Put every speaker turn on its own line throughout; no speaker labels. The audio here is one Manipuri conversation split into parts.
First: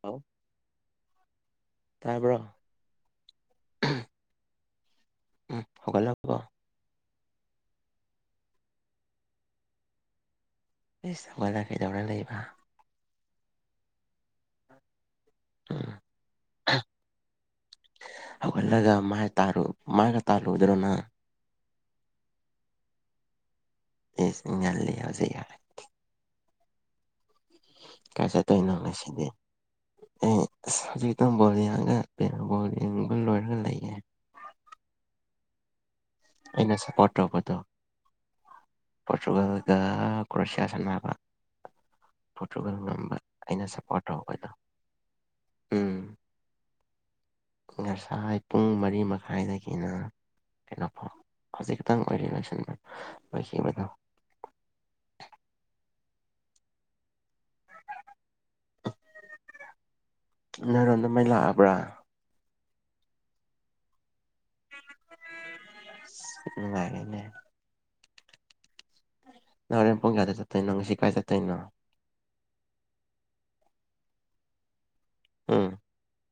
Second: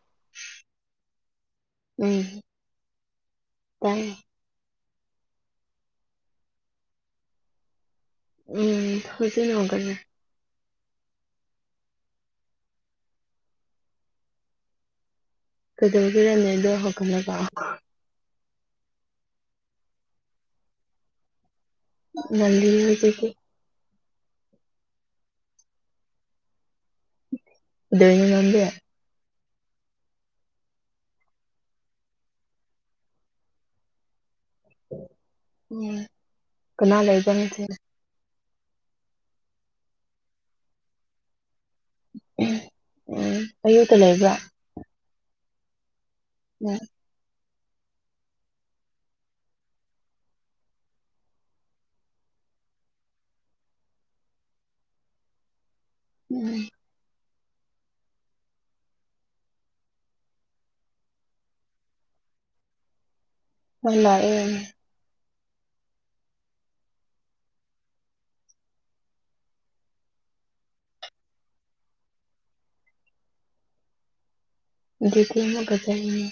ꯍꯜꯂꯣ
ꯎꯝ
ꯇꯥꯕ꯭ꯔꯣ
ꯇ
ꯎꯝ ꯍꯧꯒꯠꯂꯕꯣ
ꯎꯝ ꯍꯧꯖꯤꯅ ꯍꯒꯠꯂꯦ
ꯢꯁ ꯍꯧꯒꯠꯂ ꯀꯩꯗꯧꯔ ꯂꯩꯕ ꯎꯝ
ꯀꯗꯧꯒꯦꯔꯅꯦ ꯑꯗꯣ ꯍꯧꯒꯠꯂꯒ
ꯍꯧꯒꯠꯂꯒ ꯃꯥꯏ ꯇꯥꯔꯨ ꯃꯥꯏꯒ ꯇꯥꯜꯂꯨꯗ꯭ꯔꯣꯅꯪ
UNINTELLIGIBLE
ꯉꯜꯂꯤ ꯍꯧꯖꯤꯛ ꯌꯥꯔꯦ
ꯀꯩꯗꯧꯔꯤꯅꯣ
ꯀꯥꯏ
ꯅꯪꯗꯤ
ꯆꯠꯇꯣꯢꯅꯣ ꯉꯁꯤꯗꯤ ꯑꯦ ꯑꯁ ꯍꯧꯖꯤꯛꯇ ꯇꯨꯝꯕ UNINTELLIGIBLE ꯌꯦꯡꯕ ꯂꯣꯏꯔꯒ ꯂꯩꯌꯦ ꯑꯩꯅ
ꯀꯅꯥ
ꯁꯞꯄꯣꯔꯠ
ꯂꯩꯒꯅꯨ ꯊꯦꯡꯅ
ꯄꯣꯔꯆꯨꯒꯜꯒ ꯀ꯭ꯔꯣꯁꯤꯌꯥ ꯁꯥꯟꯅ ꯌꯥꯕ ꯄꯣꯇꯨꯒꯜ ꯉꯝꯕ
ꯎꯝ
ꯑꯩꯅ
ꯑꯌꯨꯛꯇ
ꯁꯞꯄꯣ꯭ꯔꯠ
ꯂꯩꯕ꯭ꯔꯥ
ꯇꯧꯕꯗꯣ ꯎꯝ
UNINTELLIGIBLE
ꯉꯁꯥꯏ ꯄꯨꯡ ꯃꯔꯤ ꯃꯈꯥꯏꯗꯒꯤꯅ ꯀꯩꯅꯣꯐꯥꯎ ꯍꯧꯖꯤꯛꯇꯪ ꯑꯣꯏꯔꯤ ꯂꯣꯏꯁꯤꯟꯕ ꯂꯣꯏꯈꯤꯕꯗꯣ
ꯎꯝ
ꯅꯣꯏꯔꯣꯟꯗ ꯃꯩ ꯂꯥꯛꯑꯕ꯭ꯔꯥ
ꯍꯣꯢ ꯂꯥꯛꯑꯦ
ꯏꯁ ꯅꯨꯡꯉꯥꯢꯔꯦꯅꯦ ꯅꯪ ꯍꯣꯔꯦꯟ ꯄꯨꯡ ꯀꯌꯥꯗ ꯆꯠꯇꯣꯢꯅꯣ ꯉꯁꯤ ꯀꯥꯏ ꯆꯠꯇꯣꯢꯅꯣ ꯎꯝ
UNINTELLIGIBLE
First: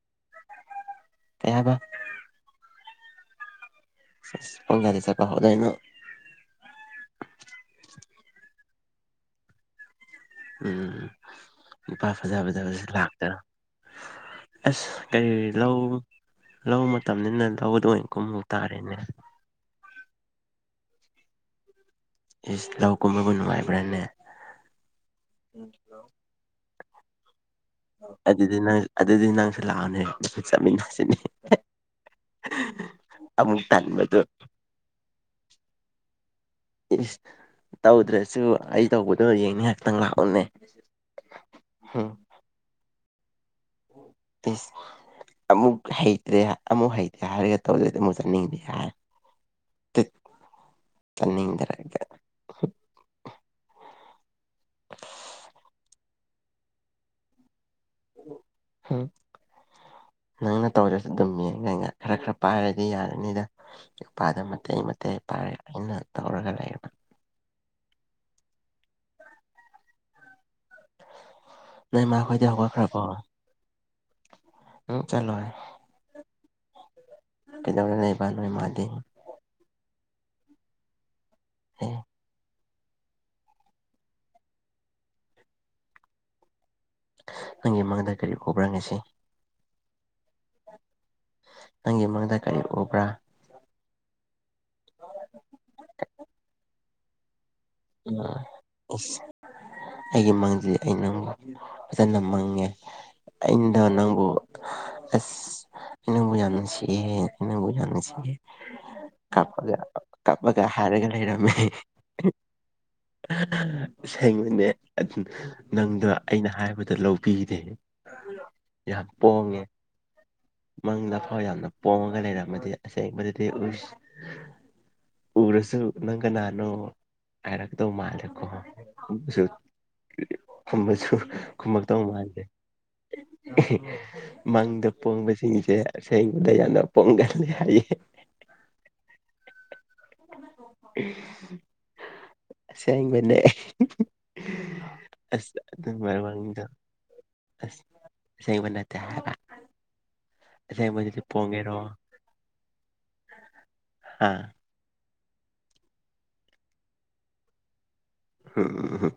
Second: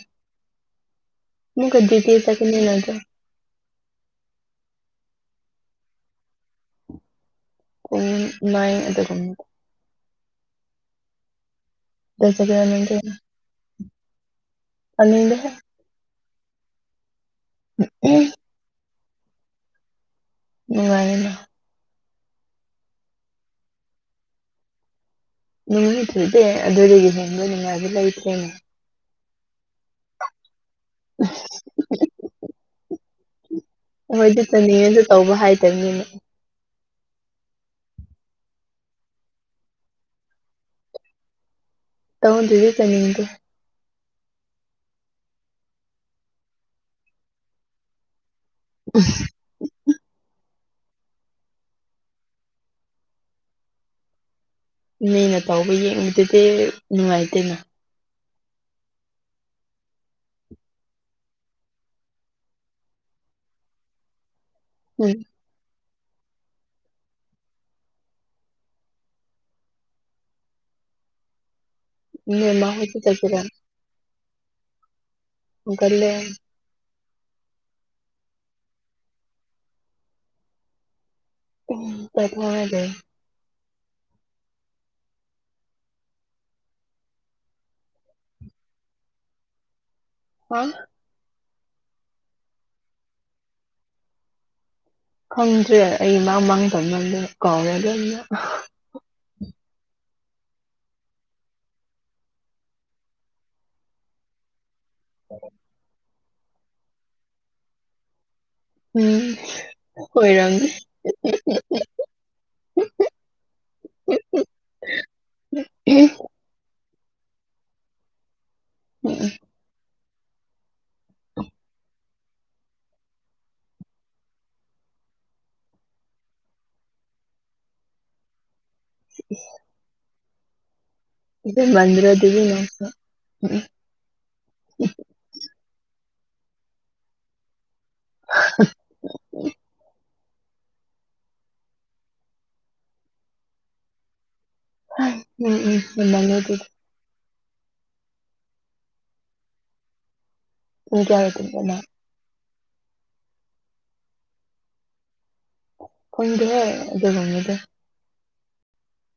ꯀꯩ
ꯃꯦ
ꯍꯥꯏꯕ
ꯀꯨꯟꯀꯨꯇꯤ ꯆꯠꯄꯅꯤꯅꯀꯣ
ꯏꯁ ꯄꯨꯡ ꯀꯌꯥꯗꯩ ꯆꯠꯄ ꯍꯧꯗꯣꯏꯅꯣ
ꯄꯨꯡ ꯃꯥꯏꯟ ꯑꯗꯨꯒꯨꯝ__
ꯎꯝ ꯅꯨꯄꯥ ꯐꯖ
ꯆꯠꯀꯦꯔ
ꯐꯖꯕꯖꯤ
ꯅꯪꯗꯤ
ꯂꯥꯛꯇꯔꯥ ꯑꯁ ꯑꯦ
ꯇꯜꯂꯤꯗ
ꯂꯧ ꯂꯧ ꯃꯇꯝꯅꯤꯅ ꯂꯧꯗ ꯑꯣꯏꯅ ꯀꯨꯝꯃꯨ ꯇꯥꯔꯦꯅꯦ
ꯅꯨꯡꯉꯥꯏꯅꯤꯗꯥ
ꯏꯁ ꯂꯧ ꯀꯨꯝꯕꯕꯨ ꯅꯨꯡꯉꯥꯏꯕ꯭ꯔꯅꯦ
ꯅꯨꯉꯥꯏꯗꯨꯗꯤ ꯑꯗꯨꯗꯒꯤ ꯍꯦꯟꯕ ꯅꯨꯉꯥꯏꯕ ꯂꯩꯇ꯭ꯔꯦꯅꯦ
ꯑꯗꯨꯗꯤ ꯅꯪ ꯑꯗꯨꯗꯤ ꯅꯪꯁꯨ ꯂꯥꯛꯑꯣꯅꯦ ꯅꯈꯨꯠ ꯆꯠꯃꯤꯟꯅꯁꯦ
ꯑ
ꯑꯃꯨꯛ ꯇꯟꯕꯗꯣ
ꯇꯅꯤꯡꯉꯖꯨ ꯇꯧꯕ ꯍꯥꯏꯇꯝꯅꯤꯅ
ꯏꯁ ꯇꯧꯗ꯭ꯔꯁꯨ ꯑꯩ ꯇꯧꯕꯗꯣ ꯌꯦꯡꯅꯤ ꯉꯥꯏ ꯉꯥꯛꯇꯪ ꯂꯥꯛꯑꯣꯅꯦ ꯍꯨꯝ
ꯇꯧꯗ꯭ꯔꯗꯤ ꯆꯠꯅꯤꯡꯗꯦ
ꯏꯁ ꯑꯃꯨꯛ ꯍꯩꯇ꯭ꯔꯦ ꯑꯃꯨꯛ ꯍꯩꯇꯦ ꯍꯥꯏꯔꯒ ꯇꯧꯗꯗꯤ ꯑꯃꯨꯛ ꯆꯠꯅꯤꯡꯗꯦ ꯍꯥꯏ
ꯎ
ꯇꯤꯠ ꯆꯠꯅꯤꯡꯗ꯭ꯔꯒ
ꯃꯤꯅ ꯇꯧꯕ ꯌꯦꯡꯕꯗꯨꯗꯤ ꯅꯨꯡꯉꯥꯏꯇꯦꯅ
ꯍꯨꯝ ꯅꯪꯅ ꯇꯧꯔꯁꯨ ꯑꯗꯨꯝ ꯌꯦꯡꯉꯒ ꯈꯔ ꯈꯔ ꯄꯥꯏꯔꯗꯤ ꯌꯥꯔꯅꯤꯗ ꯅꯨꯄꯥꯗ ꯃꯇꯩ
ꯎꯝ
ꯃꯇꯩ ꯄꯥꯔꯒ ꯑꯩꯅ ꯇꯧꯔꯒ ꯂꯩꯌꯨꯅ ꯅꯣꯏ ꯃꯥꯈꯣꯏꯗꯤ
ꯅꯦꯃꯥ ꯍꯣꯏꯗ
ꯍꯧꯒꯠꯈ꯭ꯔꯕꯣ
ꯆꯠꯁꯤꯔꯥ
ꯎꯪ ꯆꯂꯣꯏ
ꯎꯒꯜꯂꯦ
ꯀꯩꯗꯧꯔ ꯂꯩꯕ ꯅꯣꯏ ꯃꯥꯗꯤ
ꯇꯨꯝ
ꯑꯦ
ꯄꯣꯊꯔꯦ
ꯅꯪꯒꯤ ꯃꯪꯗ ꯀꯔꯤ ꯎꯕ꯭ꯔꯥ ꯉꯁꯤ
ꯋꯥꯡ
ꯅꯪꯒꯤ ꯃꯪꯗ ꯀꯔꯤ ꯎꯕ꯭ꯔꯥ [unintelligible]
ꯈꯪꯗ꯭ꯔꯦ ꯑꯩ ꯃꯥꯡ ꯃꯥꯡꯗꯧꯃꯜꯂꯦꯅ ꯀꯥꯎꯔꯦꯟ
[unintelligible] ꯑꯁ ꯑꯩꯒꯤ ꯃꯪꯖꯤ ꯑꯩꯅꯪꯃꯨꯛ ꯐꯖꯅ ꯃꯪꯉꯦ ꯑꯩꯅ ꯅꯡꯕꯨ ꯑꯁ
[inaudible]
ꯑꯩꯅꯪꯕꯨ ꯌꯥꯝ ꯅꯨꯡꯁꯤꯌꯦ ꯅꯪꯕꯨ ꯌꯥꯝ ꯅꯨꯡꯁꯤꯌꯦ
ꯎꯝ
ꯀꯞꯄꯒ ꯀꯞꯄꯒ
ꯑꯣꯏꯔꯝꯅꯤ
ꯍꯥꯏꯔꯒ ꯂꯩꯔꯝꯃꯦ ꯑꯁꯦꯡꯕꯅꯦ ꯑꯠ ꯅꯪꯗꯣ ꯑꯩꯅ ꯍꯥꯏꯕꯗꯣ ꯂꯧꯕꯤꯗꯦ ꯌꯥꯝ ꯄꯣꯡꯉꯦ ꯃꯪꯗ ꯐꯥꯎ ꯌꯥꯝꯅ ꯄꯣꯉꯒ ꯂꯩꯔꯝꯃꯗꯤ ꯑꯁꯦꯡꯕꯗꯨꯗꯤ ꯎꯁ ꯎꯔꯁꯨ ꯅꯪ ꯀꯅꯥꯅꯣ ꯍꯥꯏꯔꯛꯀꯗꯧ ꯃꯥꯜꯂꯦꯀꯣ ꯀꯨꯝꯁꯨꯠ ꯈꯨꯝꯃꯁꯨ ꯈꯨꯃꯛꯇꯧ
ꯍꯦꯟꯃꯟꯗ꯭ꯔꯣ ꯑꯗꯨꯗꯤ
ꯃꯥꯟꯗꯦ
ꯅꯪꯁꯨ ꯎꯝ
ꯃꯪꯗ ꯄꯣꯡꯕꯁ__ ꯁꯤꯡꯁꯦ ꯑꯁꯦꯡꯕꯗ ꯌꯥꯝꯅ ꯄꯣꯝꯒꯜꯂꯤ ꯍꯥꯏꯌꯦ
[inaudible]
ꯑꯁꯦꯡꯕꯅꯦ
ꯎꯝ
ꯑꯁ
ꯎꯝ
ꯑꯗꯨ
ꯉꯝꯃꯅꯤ
ꯃꯪꯗꯣ
ꯑꯗꯨꯗꯤ
ꯑꯁ ꯑꯁꯦꯡꯕ ꯅꯠꯇꯦ ꯍꯥꯏꯕ ꯑꯁꯦꯡꯕ
ꯄꯨꯡ
ꯑꯗꯨꯗꯤ
ꯀꯌꯥꯗ ꯇꯨꯝꯕ꯭ꯔ
ꯄꯣꯉꯦꯔꯣ
ꯅꯪ
ꯍꯥꯥ
ꯐꯪꯗꯦꯍꯦ ꯑꯗꯨꯒꯨꯝꯕꯗꯤ
ꯍꯨꯝ ꯍꯨꯝ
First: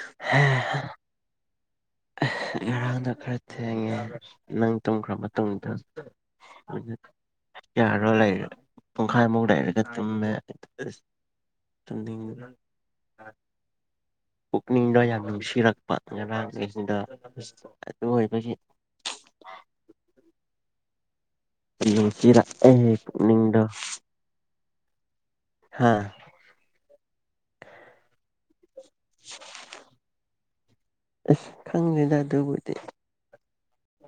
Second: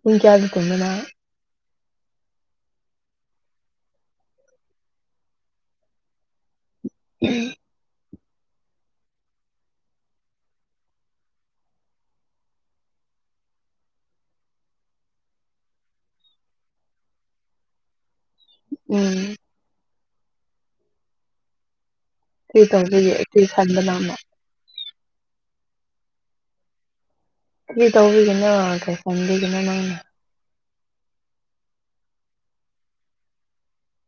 ꯄꯨꯡ ꯀꯌꯥꯗ ꯇꯨꯝꯒꯦ ꯅꯪ
ꯉꯔꯥꯡꯗꯣ ꯈꯔ ꯊꯦꯡꯉꯦ ꯅꯪ ꯇꯨꯝꯈ꯭ꯔꯥ ꯃꯇꯨꯡꯗ ꯑꫭꯏꯅ
ꯎꯝ꯫
ꯌꯥꯔꯣꯏ ꯂꯩꯔꯦ ꯄꯨꯡꯈꯥꯏꯃꯨꯛ ꯂꯩꯔꯒ ꯇꯨꯝꯃꯦ [unintelligible] ꯁꯥꯝꯊꯤꯡ ꯄꯨꯛꯅꯤꯡꯗꯣ ꯌꯥꯝ ꯅꯨꯡꯁꯤꯔꯛꯄ ꯉꯔꯥꯡꯁꯤꯡꯁꯤꯗ ꯑꯗꯨ ꯑꯣꯏꯕꯒꯤ
ꯎꯝ꯫ ꯀꯔꯤ
ꯅꯨꯡꯁꯤꯔꯛꯑꯦ
ꯇꯧꯕꯒꯤ ꯀꯔꯤ
ꯄꯨꯛꯅꯤꯡꯗꫭ
ꯈꯟꯕ ꯅꯪꯅ
ꯍꯥ
ꯀꯔꯤ ꯇꯧꯕꯒꯤꯅꫭ [unintelligible] ꯅꯪꯅꯦ
ꯑꯁ ꯈꯪꯗꯦꯗ ꯑꯗꯨꯕꯨꯗꯤ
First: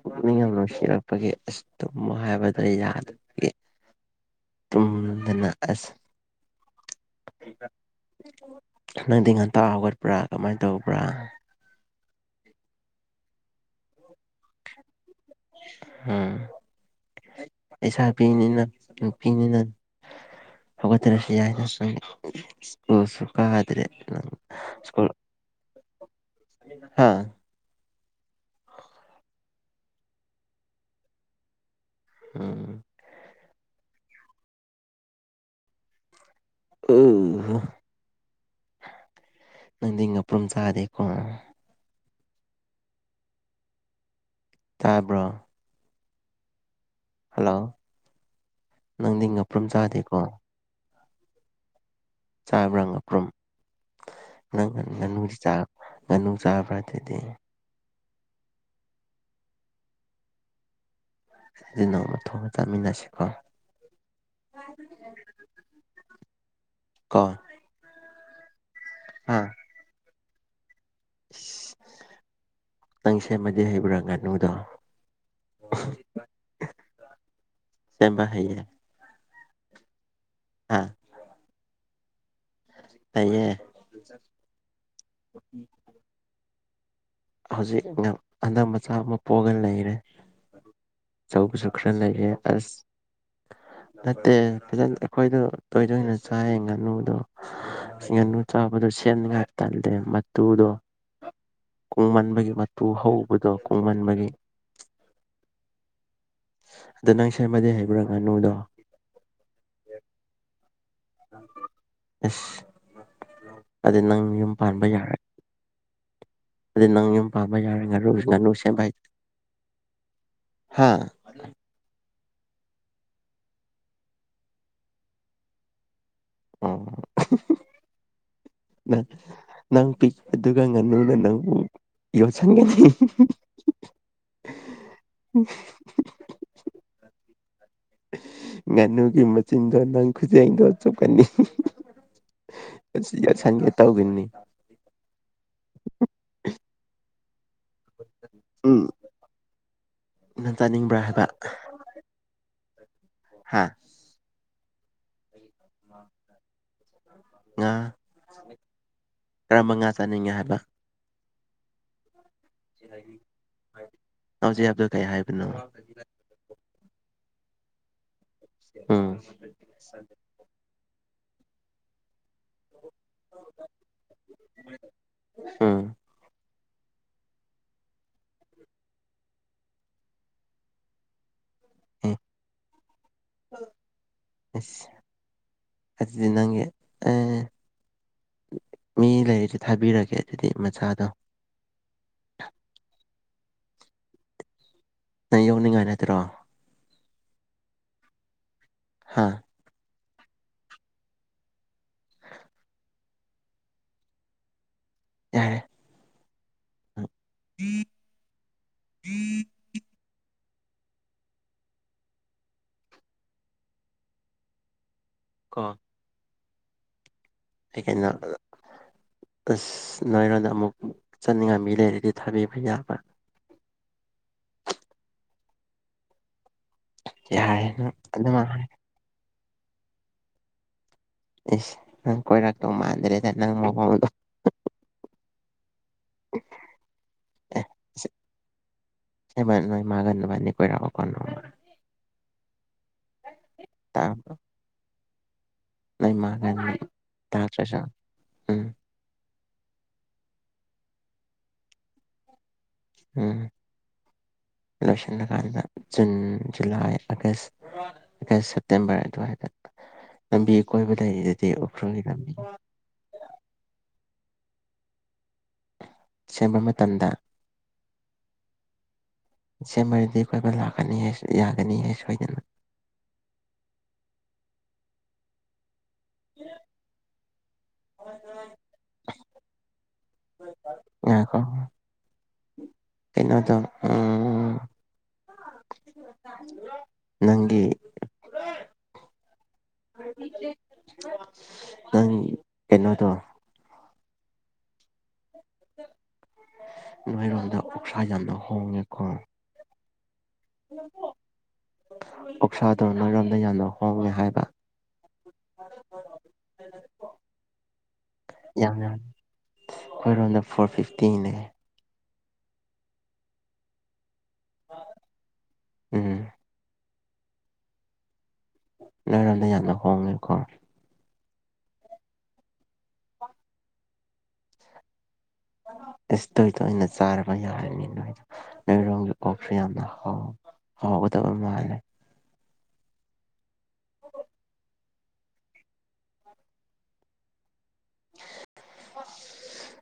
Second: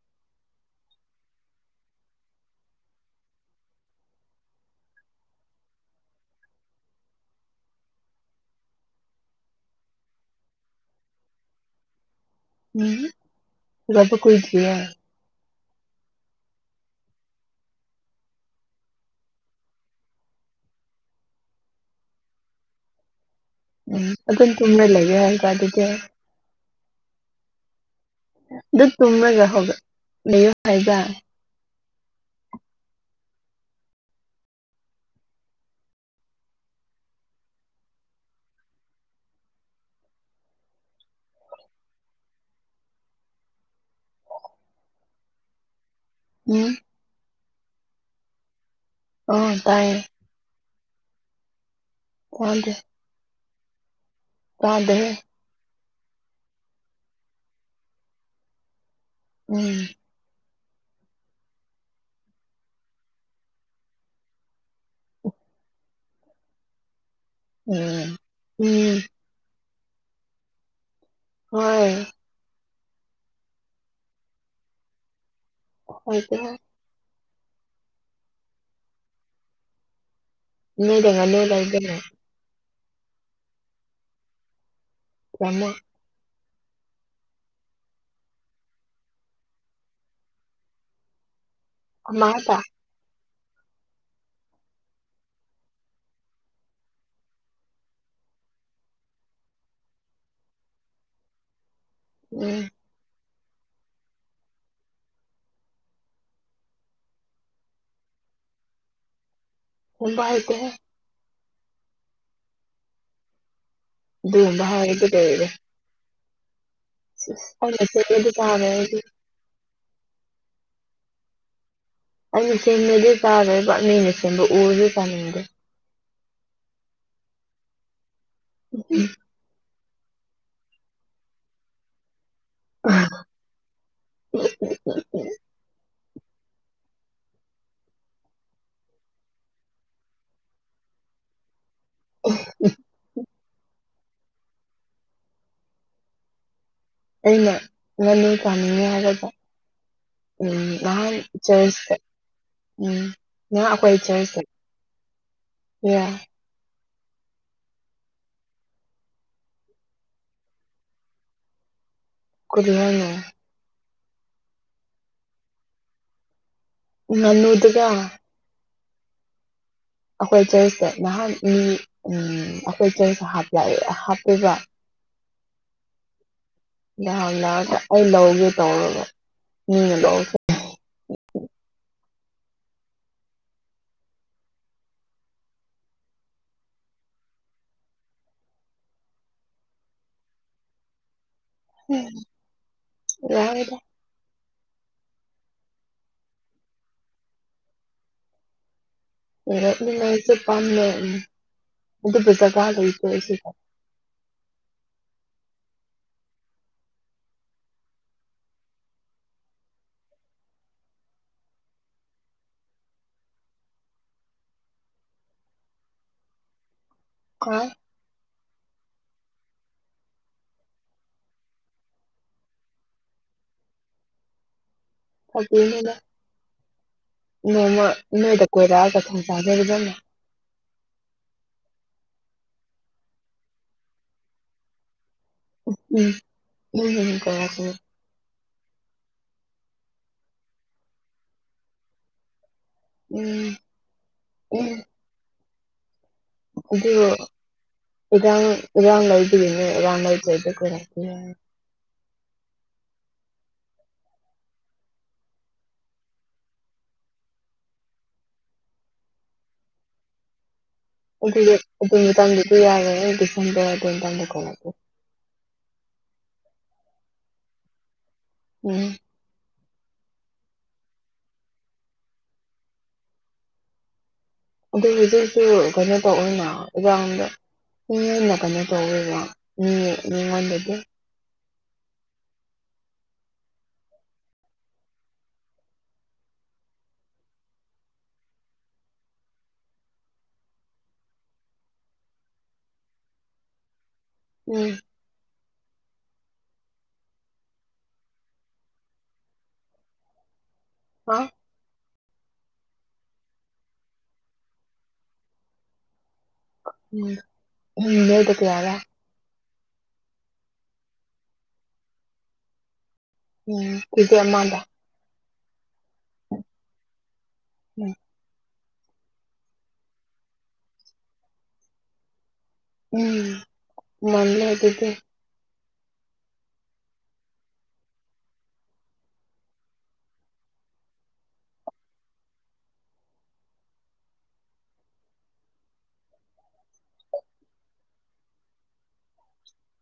ꯄꯨꯛꯅꯤꯡ ꯌꯥꯝ ꯅꯨꯡꯁꯤꯔꯛꯄꯒꯤ ꯑꯁ ꯇꯨꯝꯃꯣ ꯍꯥꯏꯕꯗ ꯌꯥꯗ ꯇꯨꯝꯗꯅ ꯑꯁ [unintelligible] ꯅꯪꯗꯤ ꯉꯟꯇ ꯍꯧꯒꯠꯄ꯭ꯔꯥ ꯀꯃꯥꯏ ꯇꯧꯕ꯭ꯔꯥ
ꯎꯝ ꯍꯜꯂꯛꯄ ꯀꯨꯏꯗꯔꯤꯌꯦ
ꯍꯨꯝ ꯫ ꯂꯩꯁꯥꯕꯤꯅꯤꯅ ꯅꯨꯄꯤꯅꯤꯅ ꯍꯧꯒꯠꯇ꯭ꯔꯥꯁꯤ ꯌꯥꯏꯗꯥ ꯁꯨꯝ ꯃꯁꯨꯀꯥ
ꯎꯝ ꯑꯗꯨꯝ ꯇꯨꯝꯃ ꯂꯩꯒꯦ ꯍꯥꯏꯕ ꯑꯗꯨꯗꯤ
ꯍꯥꯥ
ꯑꯗꯨ ꯇꯨꯝꯃꯒ ꯍꯧꯒꯠ ꯂꯩꯌꯣ ꯍꯥꯏꯕꯔꯥ
ꯎꯝ꯫ ꯑꯣ ꯍꫭ ꯅꯪꯗꯤ ꯉꯄ꯭ꯔꯨꯝ ꯆꯥꯗꯦꯀꯣ ꯇꯥꯕ꯭ꯔꯣ
ꯎꯝ꯫
ꯍꯜꯂꯣ ꯅꯪꯗꯤ
ꯑꯣ
ꯉꯄ꯭ꯔꯨꯝ
ꯇꯥꯏꯌꯦ
ꯆꯥꯥꯗꯦꯀꯣ
ꯇꯥꯗꯦ
ꯆꯥꯕ꯭ꯔꯥ ꯉꯄ꯭ꯔꯨꯝ ꯅꯪ
ꯇꯥꯗꯦꯍꯦ
ꯉꯥꯅꯨꯗꯤ ꯆꯥ ꯉꯥꯅꯨ ꯆꯥꯕ꯭ꯔꯥ ꯑꯗꯨꯗꯤ
ꯎꯝ꯫
ꯑꯗꯨ ꯅꫭꯡꯃ ꯊꯣꯡꯉꯥ ꯆꯥꯃꯤꯟꯅꯁꯤꯀꯣ ꯀꫭ
ꯑꯣ ꯎꯝ
ꯍꯥꯥ
ꯍꯣꯏ
ꯅꯪ ꯁꯦꯝꯕꯗꯤ ꯍꯩꯕ꯭ꯔꯥ ꯉꯥꯅꯨꯗꯣ
ꯍꯩꯗ
ꯁꯦꯝꯕ ꯍꯩꯌꯦ ꯍꯥ
ꯅꯣꯏꯗꯅ ꯅꯣꯏ ꯌꯥꯏ ꯀꯩꯅꯣ
ꯍꯩꯌꯦ
[unintelligible]
ꯍꯧꯖꯤꯛ ꯅꯪ ꯑꯉꯥꯡ ꯃꯆꯥ ꯑꯃ ꯄꯣꯛꯑꯒ ꯂꯩꯔꯦ ꯑꯆꯧꯕꯁꯨ ꯈꯔ ꯂꯩꯔꯦ
ꯑꯃꯈꯛꯇ
ꯑꯁ ꯅꯠꯇꯦ ꯐꯖꯅ ꯑꯩꯈꯣꯏꯗꯣ ꯇꯣꯏ ꯇꯣꯏꯅ ꯆꯥꯏꯌꯦ ꯉꯥꯅꯨꯗꯣ ꯉꯥꯅꯨ ꯆꯥꯕꯗꯣ ꯁꯦꯝꯕ ꯇꯜꯂꯦ ꯃꯇꯨꯗꯣ ꯀꯨꯡꯃꯟꯕꯒꯤ
ꯎꯝ
ꯃꯇꯨ ꯍꯧꯕꯗꯣ ꯀꯨꯡꯃꯟꯕꯒꯤ ꯑꯗ ꯅꯪ ꯁꯦꯝꯕꯗꯤ ꯍꯩꯕ꯭ꯔꯥ ꯉꯥꯅꯨꯗꯣ
ꯊꯣꯡꯕ ꯍꯩꯇꯦꯍꯦ
ꯏꯁ ꯑꯗꯨꯗꯤ ꯅꯪ ꯌꯨꯝ
ꯑꯗꯨꯒꯨꯝꯕ
ꯄꯥꯟꯕ ꯌꯥꯔꯔꯣꯏ
[unintelligible]
ꯑꯗꯨ ꯅꯪ ꯌꯨꯝ ꯄꯥꯟꯕ
ꯑꯩꯅ
ꯌꯥꯔꯣꯏ ꯉꯥꯅꯨ
ꯁꯦꯝꯕꯗꯤ
ꯉꯥꯅꯨ
ꯆꯥꯔꯣꯏ
ꯁꯦꯝꯕ
ꯑꯩꯗꯤ
ꯍꯩꯇ꯭ꯔꯗꯤ ꯍꯥ
ꯑꯩꯅ ꯁꯦꯝꯕꯗꯤ ꯆꯥꯔꯣꯏꯕ ꯃꯤꯅ ꯁꯦꯝꯕ ꯎꯔꯁꯨ ꯆꯥꯅꯤꯡꯗꯦ
ꯑꯣ ꯅꯪ ꯅꯪ ꯄꯤꯛ ꯑꯗꯨꯒ ꯉꯥꯅꯨꯅ ꯅꯪꯕꯨ ꯌꯣꯠꯁꯟꯒꯅꯤ ꯉꯥꯅꯨꯒꯤ ꯃꯆꯤꯟꯗꯣ ꯅꯪ ꯈꯨꯖꯦꯛ ꯗꯣ ꯆꯨꯞꯀꯅꯤ ꯑꯗꯨ ꯌꯦꯠꯁꯟꯒꯦ ꯇꯧꯒꯅꯤ
ꯑꯩꯅ ꯉꯥꯅꯨ ꯆꯥꯅꯤꯡꯉꯦ
ꯎꯝ
ꯍꯥꯏꯔꯒ
ꯅꯪ
ꯎꯝ
ꯆꯥꯅꯤꯡꯕ꯭ꯔꯥ
ꯅꯍꯥꯟ
ꯍꯥꯏꯕ
ꯆꯔꯁꯆꯇꯥ ꯎꯝ
ꯍꯥ
ꯅꯥꯍꯥ ꯑꯩꯈꯣꯏ ꯆꯔꯁꯆꯇ
ꯉꯥ ꯀꯔꯝꯕ ꯉꯥ ꯆꯥꯅꯤꯡꯉꯦ ꯍꯥꯏꯕ
ꯀꯔꯤ ꯍꯥꯏꯅꯣ
ꯍꯧꯖꯤꯛ ꯍꯥꯏꯕꯗꯨ ꯀꯩ ꯍꯥꯏꯕꯅꯣ
ꯉꯥꯅꯨꯗꯨꯒ
ꯎꯝ
ꯑꯩꯈꯣꯏ ꯆꯔꯁꯆꯇ ꯅꯍꯥꯟ ꯃꯤ ꯑꯝ ꯑꯩꯈꯣꯏ ꯆꯔꯁꯆ ꯍꯥꯞ ꯂꯥꯛꯑꯦ ꯍꯥꯞꯂꯥꯛꯑꯦ ꯍꯥꯞꯄꯦꯕ
ꯎꯝ
ꯅꯍꯥꯟ ꯂꯥꯛꯑꯒ ꯑꯩ ꯂꯧꯒꯦ ꯇꯧꯔꯒ ꯃꯤꯅ ꯂꯧꯒꯦ
ꯑꯁ ꯑꯗꯨꯗꯤ ꯅꯪ ꯑ ꯃꯤ ꯂꯩꯔꯤꯁꯨ ꯊꯥꯕꯤꯔꯒꯦ ꯑꯗꯨꯗꯤ ꯃꯆꯥꯗꯣ
ꯌꯥꯔꯦꯗꯥ
ꯅꯪ ꯌꯧꯅꯤꯡꯉꯥꯏ ꯅꯠꯇꯔꯣ ꯍꯥ
[unintelligible]
ꯌꯥꯔꯦ ꯑ [inaudible] [unintelligible]
[unintelligible]
ꯀꯩꯅꯣ ꯑꯁ ꯅꯣꯏꯔꯣꯝꯗ ꯑꯃꯨꯛ ꯆꯠꯅꯤꯡꯉꯥꯏ ꯃꯤ ꯂꯩꯔꯗꯤ ꯊꯥꯕꯤꯕ ꯌꯥꯕ꯭ꯔꯥ
ꯀꯥꯏꯗꯩꯅꯣꯗꯥ
ꯌꯥꯔꯦ
ꯅꯣꯡꯃ
ꯅꯪ
ꯅꯣꯏꯗ
ꯑꯗꯨꯃꯥꯏ ꯍꯥꯏ
ꯀꯣꯏꯔꯛꯑꯒ [unintelligible]
ꯏꯁ ꯅꯪ ꯀꯣꯏꯔꯛꯇꯧ ꯃꯥꯟꯗ꯭ꯔꯦꯗ ꯅꯪ ꯃꯑꯣꯡꯗꯣ ꯑꯦ
[unintelligible]
[unintelligible] ꯅꯣꯏ ꯃꯥꯒ ꯅꯕꯥꯅꯤ ꯀꯣꯏꯔꯛꯑꯣꯀꯣ ꯅꯣꯡꯃ
ꯎꯝ ꯎꯝ
ꯂꯩꯃꯥ
ꯑꯗꯨ ꯏꯔꯥꯡ
ꯎꯝ
ꯏꯔꯥꯡ ꯂꯩꯕꯒꯤꯅꯦ ꯏꯔꯥꯡ ꯂꯩꯇꯔꯗꯤ ꯀꯣꯏꯔꯛꯀꯦ
ꯎꯝ ꯂꯣꯏꯁꯤꯜꯂꯀꯥꯟꯗ June July August August September ꯑꯗꯨꯋꯥꯏꯗ ꯂꯝꯕꯤ ꯑꯀꯣꯏꯕ ꯂꯩꯔꯤꯗꯨꯗꯤ
ꯑꯗꯨꯒꯤ ꯑꯗꯨ
ꯎꯈ꯭ꯔꯨꯜꯒꯤ ꯂꯝꯕꯤ
ꯃꯇꯝꯗꯨꯗꯤ ꯌꯥꯔꯣꯏ ꯑꯩꯗꯤ [unintelligible]
ꯁꯦꯝꯕ ꯃꯇꯝꯗ
ꯎꯝ
ꯗꯤꯁꯦꯝꯕꯔꯗꯗꯤ ꯑꯩꯈꯣꯏ ꯕꯥ ꯂꯥꯛꯀꯅꯤ ꯍꯦ ꯌꯥꯒꯅꯤ ꯍꯦ ꯁꯣꯏꯗꯅ
ꯑꯗꯨ ꯍꯧꯖꯤꯛꯁꯨ ꯀꯩꯅꯣ ꯇꯧ ꯑꯣꯏꯅ ꯏꯔꯥꯡꯗ ꯃꯤꯉꯣꯟꯅ ꯀꯩꯅꯣ ꯇꯧꯋꯦꯅ ꯃꯤ ꯃꯤꯉꯣꯟꯗꯗꯤ
ꯉꯥꯏꯈꯣ ꯀꯩꯅꯣꯗꯣ ꯎꯝ ꯅꯪꯒꯤ ꯅꯪ ꯀꯩꯅꯣꯗꯣ
ꯎꯝ
ꯅꯣꯏꯔꯣꯝꯗ ꯑꯣꯛꯁꯥ ꯌꯥꯝꯅ ꯍꯣꯡꯉꯦ ꯀꯣ [unintelligible]
ꯍꯥ
ꯑꯣꯛꯁꯥꯗꯣ ꯅꯣꯏꯔꯣꯝꯗ ꯌꯥꯝꯅ ꯍꯣꯡꯉꯦ ꯍꯥꯏꯕ
ꯎꯝ ꯎꯝ ꯅꯣꯏꯗ ꯀꯌꯥꯔꯥ
ꯌꯥꯝ ꯌꯥꯝ ꯑꯩꯈꯣꯏꯔꯣꯝꯗ ꯐꯣꯔ ꯐꯤꯐꯇꯤꯅꯦ
ꯎꯝ ꯀꯦꯖꯤ ꯑꯃꯗ
ꯎꯝ
ꯎꯝ
ꯅꯣꯏꯔꯣꯝꯗ ꯌꯥꯝꯅ ꯍꯣꯡꯉꯦꯀꯣ
ꯎꯝ ꯃꯜꯂꯦ ꯑꯗꯨꯒꯤ
ꯏꯁ ꯇꯣꯏ ꯇꯣꯏꯅ ꯆꯥꯔꯕ ꯌꯥꯔꯅꯤ ꯅꯣꯏꯗꯣ ꯅꯣꯏꯔꯣꯝꯒꯤ ꯑꯣꯛꯁꯨ ꯌꯥꯝꯅ ꯍꯥꯎ ꯍꯥꯎꯒꯗꯕ ꯃꯥꯜꯂꯦ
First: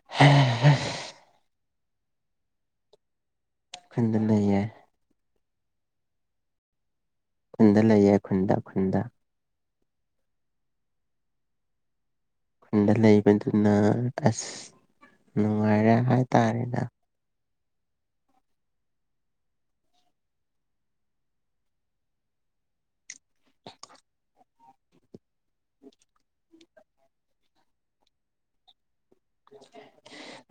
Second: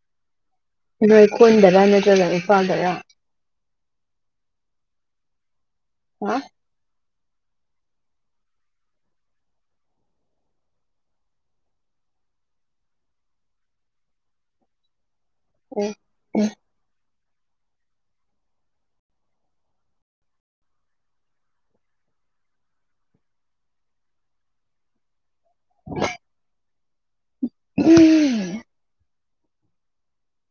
ꯍꯦ ꯍꯦ
ꯅꯣꯏ ꯈꯨꯟꯗꯔꯥ ꯅꯠꯇ꯭ꯔꯒ ꯏꯝꯐꯥꯜꯗꯔꯥ
ꯈꯨꯟꯗ ꯂꯩꯌꯦ
ꯍꯥ
ꯈꯨꯟꯗ ꯂꯩꯌꯦ ꯈꯨꯟꯗ ꯈꯨꯟꯗ ꯈꯨꯟꯗ ꯂꯩꯕꯗꯨꯅ ꯑꯁ
ꯎꯝ
ꯅꯨꯡꯉꯥꯏꯔꯦ ꯍꯥꯏꯇꯥꯔꯦꯗ
[inaudible]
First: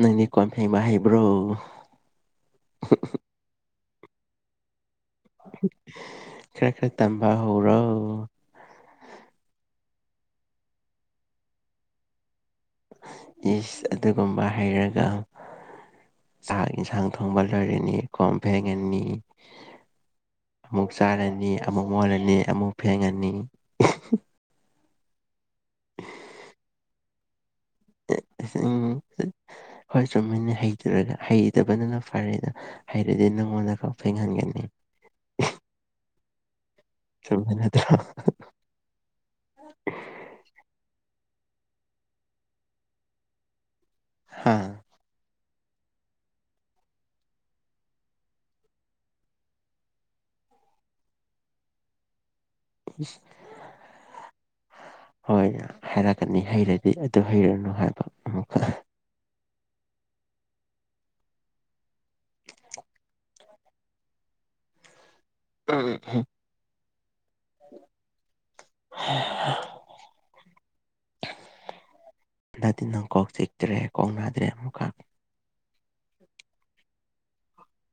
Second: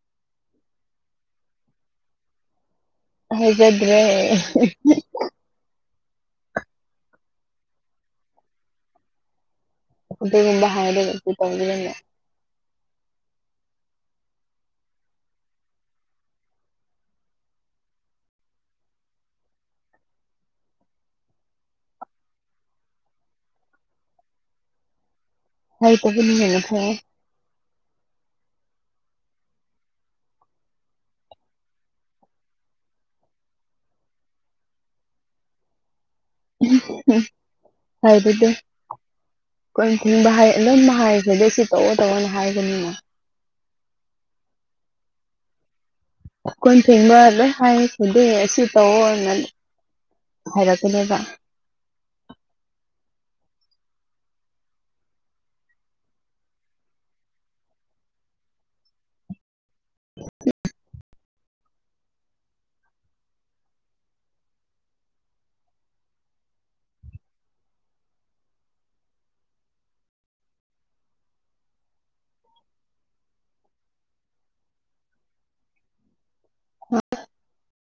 ꯅꯪꯗꯤ ꯀꯣꯟ ꯐꯦꯡꯕ ꯍꯩꯕ꯭ꯔꯣ
ꯍꯩꯖꯗ꯭ꯔꯦ
ꯈꯔ ꯈꯔ ꯇꯝꯕ ꯍꯧꯔꯣ
[unintelligible] ꯍꯥꯏꯔꯒꯁꯨ ꯑꯁꯤ ꯇꯧꯕꯤꯔꯝꯃꯦ
ꯏꯁ ꯑꯗꯨꯒꯨꯝꯕ ꯍꯩꯔꯒ ꯆꯥꯛ ꯍꯦꯟꯁꯥꯡ ꯊꯣꯡꯕ ꯂꯣꯏꯔꯅꯤ ꯀꯣꯟ ꯐꯦꯡꯉꯅꯤ꯫ ꯑꯃꯨꯛ ꯆꯥꯔꯅꯤ ꯑꯃꯨꯛ ꯃꯣꯠꯂꯅꯤ ꯑꯃꯨꯛ ꯐꯦꯡꯉꯅꯤ꯫
ꯋꯥꯏ ꯇꯩꯕꯗꯨꯅ ꯍꯦꯟꯅ ꯐꯩꯌꯦ꯫
ꯎꯝ ꯍꯣꯏ ꯆꯨꯝꯃꯤꯅꯦ ꯍꯩꯇ꯭ꯔꯒ ꯍꯩꯇꯕꯗꯨꯅ ꯐꯔꯦꯗ꯫ ꯍꯩꯔꯗꯤ ꯅꯪꯉꯣꯟꯗ ꯈꯔ ꯐꯦꯡꯍꯟꯒꯅꯤ꯫
ꯏꯁ ꯍꯨꯝ
ꯆꯨꯝꯕ ꯅꯠꯇ꯭ꯔꯣ
ꯍꯩꯕꯤꯗꯦ꯫ ꯀꯣꯟ ꯐꯦꯡꯕ ꯍꯥꯏ ꯑꯗꯨꯝ ꯍꯥꯏꯁꯤꯗꯤ ꯁꯤ ꯇꯧꯑꯣ-ꯇꯧꯑꯣꯅ ꯍꯥꯏꯕꯅꯤꯅꯦ꯫
ꯍꯥꯥ꯫
ꯀꯣꯟ ꯐꯦꯡꯕ ꯂꯣꯏ ꯍꯥꯏꯁꯤꯗꯤ ꯑꯁꯤ ꯇꯧꯑꯣꯅ ꯍꯥꯏꯔꯛꯄꯅꯦꯕ꯫
ꯏꯁ [inaudible] ꯍꯣꯏ ꯍꯥꯏꯔꯛꯀꯅꯤ ꯍꯩꯔꯗꯤ ꯑꯗꯨ ꯍꯩꯔꯅꯨ ꯍꯥꯏꯕ ꯑꯃꯨꯛꯀ꯫
[inaudible]
ꯎꯝ ꯎꯍꯝ꯫ ꯍꯩꯍꯥ ꯍꯗꯗꯤ ꯅꯪ ꯀꯣꯛ ꯆꯤꯛꯇ꯭ꯔꯦ ꯀꯣꯛ ꯅꯥꯗ꯭ꯔꯦ ꯑꯃꯨꯛꯀ꯫